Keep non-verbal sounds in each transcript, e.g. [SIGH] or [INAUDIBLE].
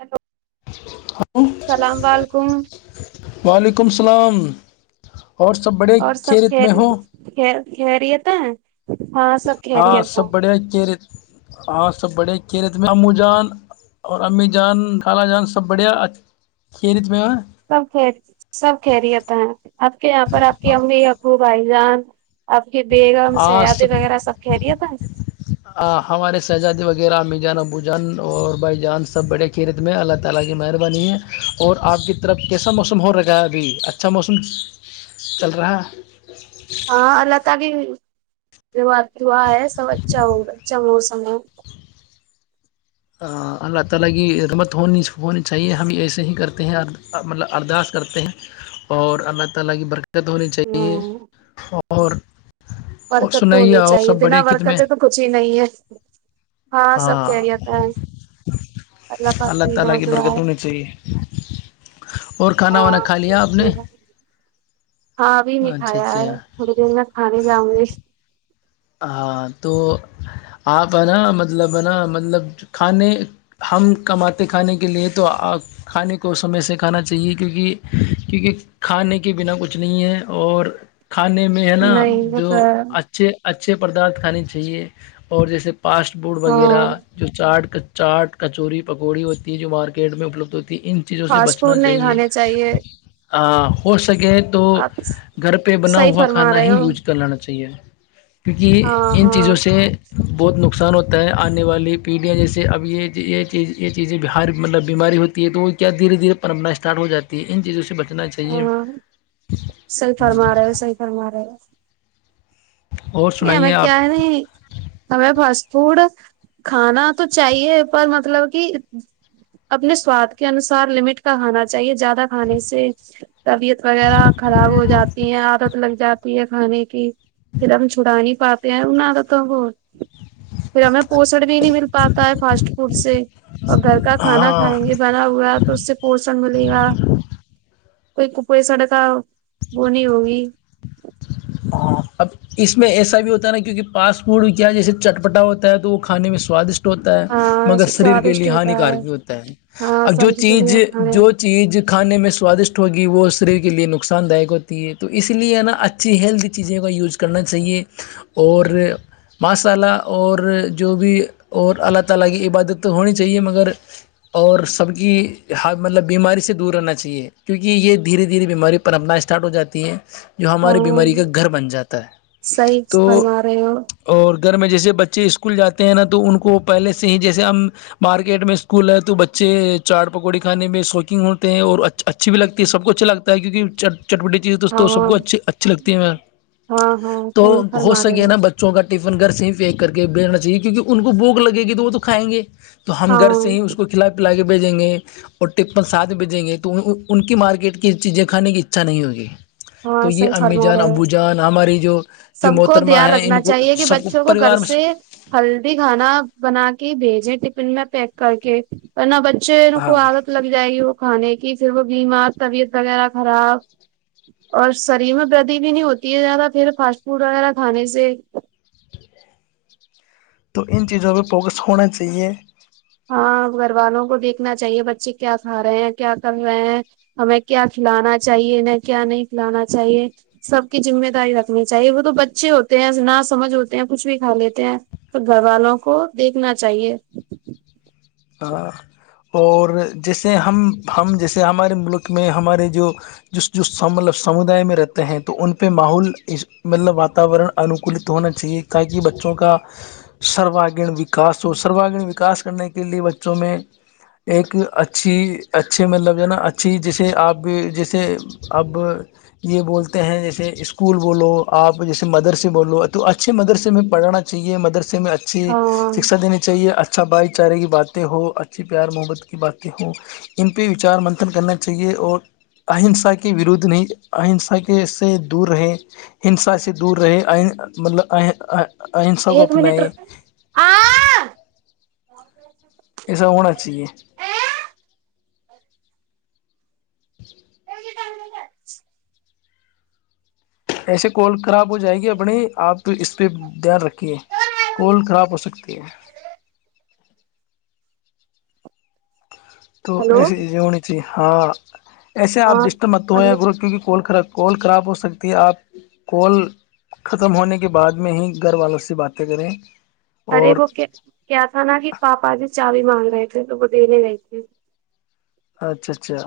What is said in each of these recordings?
ا تو [UNINTELLIGIBLE] [UNINTELLIGIBLE] علیکم وعلیکم السلام اور سب بڑے کھیل ات میں ہوں خری ہےت ہاں سب بڑیا کیریت ہاں سب بڑے کی رے ت میں او جان اور امی جان ڈھالا جان سب بڑھیا کھیرت میں سب سب خہریتا ہے آپ کے یہاں پر آپ کی امی ابوب بھائی جان آپ کی بیگم سیادی وغیرہ سب کہہ رہی ہے تھا ہمارے شہزادے وغیرہ میجان ابوجان اور بھائی جان سب بڑے [INAUDIBLE] چل رہا ہے ج [UNINTELLIGIBLE] ہاں اللہ ت کیا ہے سب ااا وہ س میں [INAUDIBLE] اور اللہ تعالی کی برکت ہونی چاہیے ہمم اور اور برکت تو سنائی ہونی آؤ چاہیے سب بڑے بنا ختم برکتیں تو کچھ ہی نہیں ہے ہاں سب کہ جا ہے پاک اللہ تعالا بہت کی دعا برکت ہے ہونے چ ہی اور کھانا وانا ہاں کھا لیا اس آپ نے لیے ہاں ابھی نہیں اچھا کایا ہے اچھا تھوڑی دیر میں کھانے جاؤ گی ہاں تو آپ ہے نا مطلب ہے نا مطلب کھانے ہم کماتے کھانے کے لیے تو آ کھانے کو سمے سے کھانا چاہیے کیونکہ کیونکہ کھانے کے بنا کچھ نہیں ہے اور کھانے میں ہے نا نہیں وہ جو تو ہے اچھے اچھے پردارتھ کھانے چاہیے اور جیسے فاسٹ فوڈ وغیرہ ہاں جو چاٹ کا چاٹ کچوری پکوڑی ہوتی ہے جو مارکیٹ میں اپلبدھ ہوتی ہے ان چیزوں سے فاسٹ بچنا فوڈ نہیں چاہیے کھانے چاہیے ہو سکے تو آپ گھر پہ بنا صحیح ہوا فرما کھانا رہے ہی ہو یوج کر لانا چاہیے کیونکہ ہاں ان چیزوں ہاں سے بہت نقصان ہوتا ہے آنے والی پیڑھیاں جیسے اب یہ یہ چیز یہ چیزیں بہار مطلب بیماری ہوتی تو وہ کیا دھیرےھیرے پرمپر اسٹارٹ ہواتی ہے ان چیزوں سے بچہ اتنا چاہیے ہاں سرم رہے اور نہیں ہم میں سنائیے آپ کیا نہیں ہمیں فاسٹ فوڈ کھانا تو چاہیے پر مطلب کہ اپنے سواد کے انسار لمٹ کا کانا چاہیے زیادہ کھانے سے طبیعت وغیرہ خراب ہو جاتی ہیں ع لگ جاتی ہے کھانے کی پھر ہم چھڑا نہیں پاتے ہیں ان نہ تو تو وہ پھر ہمیں پوسن بھی نہیں مل پاتا ہے فاسٹ فوڈ سے اور گھر کا کھانا ہاں کھائیں گے بھرا ہوا تو اس سے پوسن ملے گا کوئی کپئی سڑک بونی ہوگی ہاںب اس میں ایسا بھی ہوتا ہے نا کیونکہ فاسٹ فوڈ کیا ہے جیسے چٹپٹا ہوتا ہے تو وہ کھانے میں سوادشٹ ہوتا ہے ہاں مگر شریر کے سوادشٹ لیے ہوتا ہے ہانیکارک بھی ہوتا ہے ہاں اب جو شریر کے چیز لیے کھانے جو چیز کھانے میں سوادشٹ ہوگی وہ شریر کے لیے نقصان داک ہوتی ہے تو اس لیے ہے نا اچھا اچھی ہیلدی چیزیں کا یوز کرنا چاہیے اور مصالہ اور جو بھی اور اللہ تعالی کی عبادت تو ہونی چاہیے مگر اور سب کی ہ مطلب بیماری سے دور رہنا چاہیے کیونکہ یہ دھیرے دھیرے بیماری پر اپنا اسٹارٹ ہو جاتی ہے جو ہمارے ہاں بیماری کا گھر بن جاتا ہے صحیح تو فرما رہے ہو اور گھر میں جیسے بچے اسکول جاتے ہیں نا تو ان کو پہلے سے ہی جیسے ہم مارکیٹ میں اسکول ہے تو بچے چاٹ پکوڑی کھانے میں شوقینگ ہوتے ہیں اور اچھ اچھی بھیگ ہے سب اچھا لتا ہے کیونہ چٹوٹی چیز توست سب ہاں کو اچھھی اچے تی میں ہاں ہاں تو صحیح ہو فرما رہے سکے نا بچوں کا ٹفن گھر سے ہی پیک کر کے بھیجنا چاہیے کیونکہ ان کو بوک لگے گی تو وہ تو کائیں گے تو ہم ہاں گھر سے ہی اس کو کھلا پلا کے بھیجیں گے اور ٹپن ساتھ بھیجیں گے تو ان کی مارکیٹ کی چیزیں کھانے کی اچھا نہیں ہوگی ہاں تو س یہ امی جان ابو جان ہماری جو سب جو کو محترمہ دھیان ہیں رکھنا ان کو چاہیے کہ سب بچوں کو گھر پریوار سے میں ہلدی کھانا بنا کے ہی بھیجے ٹفن میں پیک کر کے ورن ب شیروں ہاں کو عادت لگ جائے گی وہ کھانے کی پھر وہ بیمار طبیعت وغیرہ خراب اور شریر میں بدی بھی نہیں ہوتی ہے زیادہ پھر فاسٹ فوڈ وغیرہ کھانے سے تو ان چیزوں پہ فوکس ہونا چاہیے ہاں گھر والوں کو دیکھنا چاہیے بچے کیا کھا رہے ہیں کیا کر رہے ہیں ہمیں کیا کھلانا چاہیے انہیں کیا نہیں کھلانا چاہیے سب کی ذمہ داری رکھنی چاہیے وہ تو بچے ہوتے ہیں نہ سمجھ ہوتے ہیں کچھ بھی کھا لیتے ہیں تو گھر والوں کو دیکھنا چاہیے اور جیسے ہم ہم جیسے ہمارے ملک میں ہمارے جو جس جو مطلب سمودائے میں رہتے ہیں تو ان پہ ماحول مطلب واتاورن انوکولت ہونا چاہیے تاکہ بچوں کا سرواگیین وکاس ہو سرواگین وکاس کرنے کے لے بچوں میں ایک اچھی اچھے مطلب جو ہے نا اچھی جیسے آپ بھی جیسے اب یہ بولتے ہیں جیسے اسکول بولو آپ جیسے مدرسے بولو تو اچھے مدرس میں پڑھنا چاہیے مدرسے میں اچھی ہاں شکھا دینی چاہیے اچھا بائک بے چارے کی باتیں ہوں اچھی پیار محبت کی باتیں ہوں ان پہ وچار منتھن کرنا چاہیے اور اہنسا کے ورودھ نہیں اہنسا کے سے دور رہے ہنسا سے دور رہےئ مطلب اہنسا کو ایک منٹ اپنائیں یہسب ہونا چاہیے چ گ ایسے کال خراب ہو جائے گی اپنی آپ اس پہ دھیان رکھ کہ کوال خراب ہو سکتی ہے تو ہلو ایسیے چ یہ ہونی چاہیے ہاں ایسے آپ ہاں ڈسٹر مت تو ہلو گو کیونکہ کال خراب کال خراب ہو سکتی ہے آپ کال ختم ہونے کے بعد میں ہی گھر والوں سے باتیں کریں ارے اور وہ کیا تھا نا کہ پاپا جی چا بھی مانگ رہے تھے تو وہ دینے گئے تھے اچھا اچھا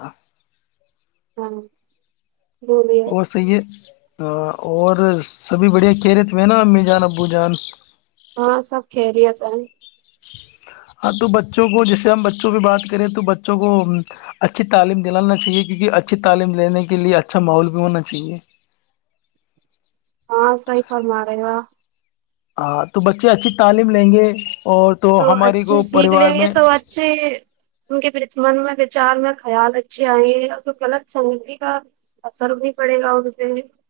ہاں بومی صی ہے ہ اور سبھی بڑھیا کھی رہے تھئے نا امی جان ابو جان ہاں سب کرییا تھا ہاں تو بچوں کو جیسے ہم بچوں پہ بات کریں تو بچوں کو اچھی تعلیم دلانا چاہیے کیونکہ اچھی تعلیم دینے کے لیے اچھا ماحول بھی ہونا چاہیے ہاں صی فرمار رہے گا ہاں تو بچے اچھی تعلیم لیں گے اور تو ہماری کو پریوار میں ج ان کے من میں وچار میں خیال اچھے آئے ہیں اور کو غلط سجتی کا ا سر بھی پڑے گاؤ جے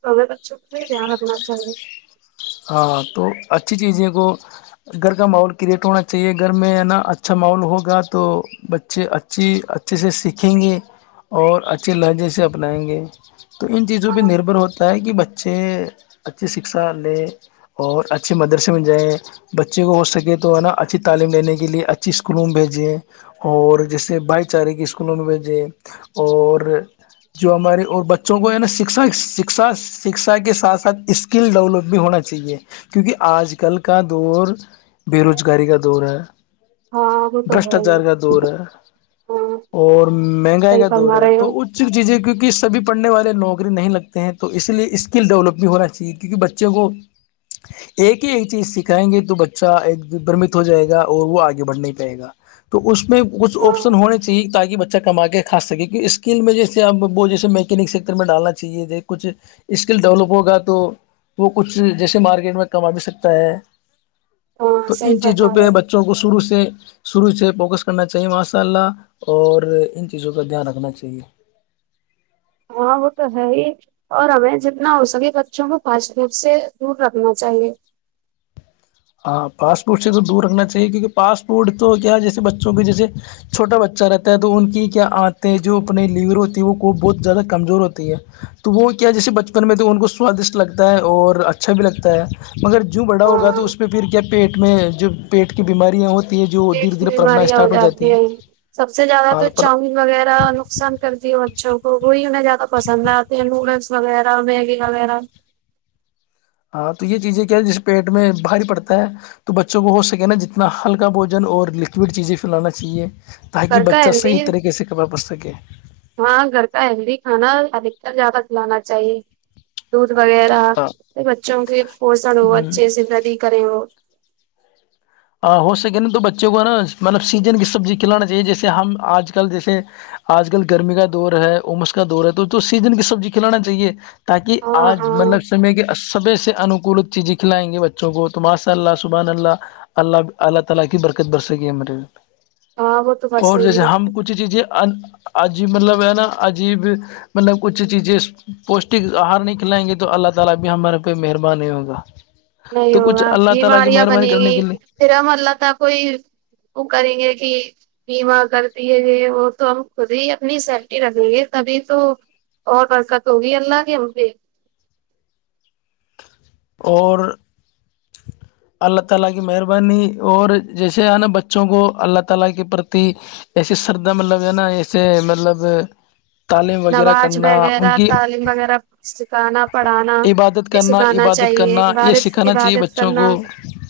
سغت اچھوک سے د رگنا چاہیے ہاں تو اچھی چیزیں کو گھر کا ماحول کریٹ ہونا چاہیے گھر میں ہے نا اچھا ماحول ہوگا تو بچے اچھی اچھے سے سیکھیں گے اور اچھے لہجے سے اپنائیں گے تو ان چیزوں پہ نربھر ہوتا ہے کہ بچے اچھی شکشا لے اور اچھے مدرسے مل جائیں بچے کو ہو سکے تو ہے نا اچھی تعلیم دینے کے لیے اچھی اسکولوں میں بھیجے اور جیسے بھائی چارے کی اسکولوں میں بھیجے اور جو ہمارے اور بچوں کو عا شکا شکھا شکھا کے ساتھ سھ اسکل ڈیولپ بھی ہونا چاہیے چاہیے کیونکہ آج کل کا دور بے روزگاری کا دور ہے ہاں وہ تو ہے برشٹاچار ہی کا دور ہے ہاں اور مہنگائی صحیح کا دور فرما ہے رہے ہو تو اس چیز ہے کیونکہ سب پڑھنے والے نوکری نہیں لگتے ہیں تو اس لیے اسکل ڈیولپ بھی ہونا چاہیے کیونکہ بچوں کو ایک ہی ایک چیز سکھائیں گے تو بچہ ایک برمت ہو جائے گا اور وہ آگے بڑھ نہیں پائے گا تو اس میں کچھ ہاں آپشن ہونا چاہیے تاکہ بچہ کما کے کھا سکے کی اسکل میں جیسے وہ جیسے می ک سیکٹر میں ڈالنا چاہیے کچھ اسکل ڈیولپ ہوگا تو وہ کچھ جیسے مارکیٹ میں کما بھی سکتا ہے ہاں تو صحیح ان چیزوں فرما پہ رہے بچے بچوں کو شرع سے شروع سے فوکس کرنا چاہیے ماشاء اللہ اور ان چیزوں کا دھیان رکھنا چاہیے ہاں وہ تو ہے ہی اور ہمیں جتنا ہو سکے بچوں کو فاچف سے دور رکھنا چاہیے ہاں پاسپورٹ سے تو دور رکھنا چاہیے کیونکہ پاسپورٹ تو کیا ہے جیسے بچوں کے جیسے چھوٹا بچہ رہتا ہے تو ان کی کیا عتےتیں جو اپنے لیور ہوتی ہے وہ کو بہت زیادہ کمزور ہوتی ہے تو وہ کیا جیسے بچپن میں تو ان کو سوادشٹ لگتا ہے اور اچھا بھی لگتا ہے مگر جووں بڑا ہوگا تو ہاں اس پہ پھر کیا پیٹ میں جو پیٹ کی بیماریاں ہوتی ہے جو پیٹ دھیرے کی دھیرے پرپنا بیماریاں ہو اسٹارٹ جاتی ہے ہیں سب سے زیادہ ہاں تو پر چاؤین وغیرہ نقصان کرتی ہے بچوں کو وہی انہیں زیادہ پسند آتے ہیں نوڈلس وغیرہ میگی وغیرہ ہاں تو یہ چیزیں کیا جس پیٹ میں بھاری پڑتا ہے تو بچوں کو ہو سکے نا جتنا ہلکا بوجن اور لکوڈ چیزیں پلانا چاہیے تاکہ گھر کا بچہ صحیح ہیلدی طریقے سے کپڑا پن سکے ہاں گھر کا ہیلدی کھانا ل کر جا کلانا چاہیے دودھ وغیرہ ہاں بچوں کے پوسن ہو ہ اچھے سے فدی کریں ہو ہو سکے نا تو بچوں کو نا مطلب سیزن کی سبزی کھلانا چاہیے جیسے ہم آج کل جیسے آج کل گرمی کا دور ہے امس کا دور ہے تو تو سیزن کی سبزی کھلانا چاہیے تاکہ ہاں آج ہاں مطلب سمے کے سبے سے انوکولت چیزیں کھلائیں گے بچوں کو تو ماشاء اللہ سبحان اللہ [UNINTELLIGIBLE] ہاں وہ تو بس اور جیسے یہی ہم کچھ چیزیں عجیب مطلب ہے نا عجیب [UNINTELLIGIBLE] نہیں تو کچھ ہوگا اللہ تعالی کی بیماریاں مہربانی بنے کرنے گی کے لیے پھرم اللہ ت کوئی وہ کریں گے کہ بیما کرتی ہے یہ وہ تو ہم خود ہی اپنی سیفٹی رکھیں گے تبھی تو اور برکت ہوگی اللہ گ ہم پہ اور [UNINTELLIGIBLE] اللہ تعالی کی مہربانی اور جیسے ہے نا بچوں کو اللہ تعالی کے پرتی ایسے سردا مطلب ہے نا ایسے مطلب تعلیم وغیرہ نواز کرنا وغیرہ ان کی تعلیم وغیرہ سکھانا پڑھانا عبادت کرنا سکھانا عبادت چاہیے کرنا یہ عبادت سکھانا چاہیے عبادت بچوں کرنا کو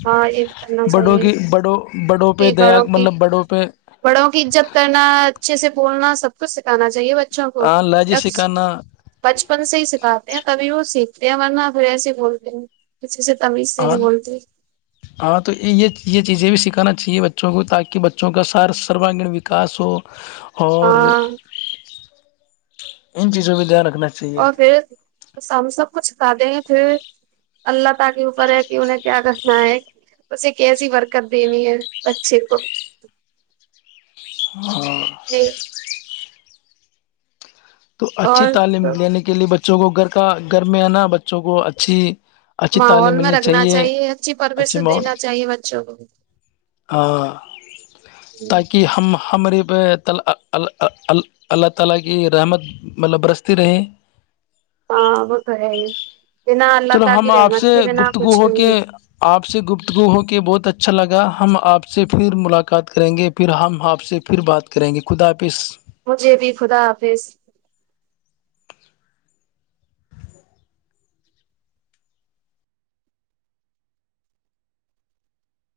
ہاں یہ کرنا بڑوں چاہیے کی بڑوں بڑوں پہ کہ دیا بڑوں کی مطلب بڑوں پہ بڑوں کی عزت کرنا اچھے سے بولنا سب کچھ سکھانا چاہیے ب اچھا ہو ہاں لہجے جب سکھانا بچپن سے ہی سکھاتے ہیں تبھی وہ سیکھتے ہیں ورنہ پھر ایسے بولتے ہیں اچھا اچھا ت م اسری ہاں نہیں بولتے ہاں تو یہ یہ چیزیں بھی سکھانا چاہیے بچوں کو تاکہ بچوں کا سار سروانگیین وکاس ہو اور ہاں ان چیزوں پہ دھیان رکھنا چاہ اور پھر ہم سب کچھ ک دے ہیں پھر اللہ تع کے اوپر ہے کہ انہیں کیا کرنا ہے بسے کہسی برکت دنی ہے بچے کو [UNINTELLIGIBLE] [UNINTELLIGIBLE] تو اچھی اور تعلیم لینے کے لیے بچوں کو گھر کا گھر میں ہےناا بچوں کو اچھی اچھی ماحول تعلیم میں ملنی رکھنا چاہیے اچھی پرورش اچھے ماحول دینا چاہیے بچوں کو ہاں جی کہ ہم ہم ر پ اللہ تعالی کی رحمت مطلب برستے رہیں ہاں وہ تو ہے ہی کہ نہ اللہ چلو تعاق ہم آپ رہنا سے پھر نہ گفتگو کچھ ہو کے نہیں آپ سے گفتگو ہو کے بہت اچھا لگا ہم آپ سے پھر ملاقات کریں گے پھر ہم آپ سے پھر بات کریں گے خدا پ مجھے بھی خدا حافظ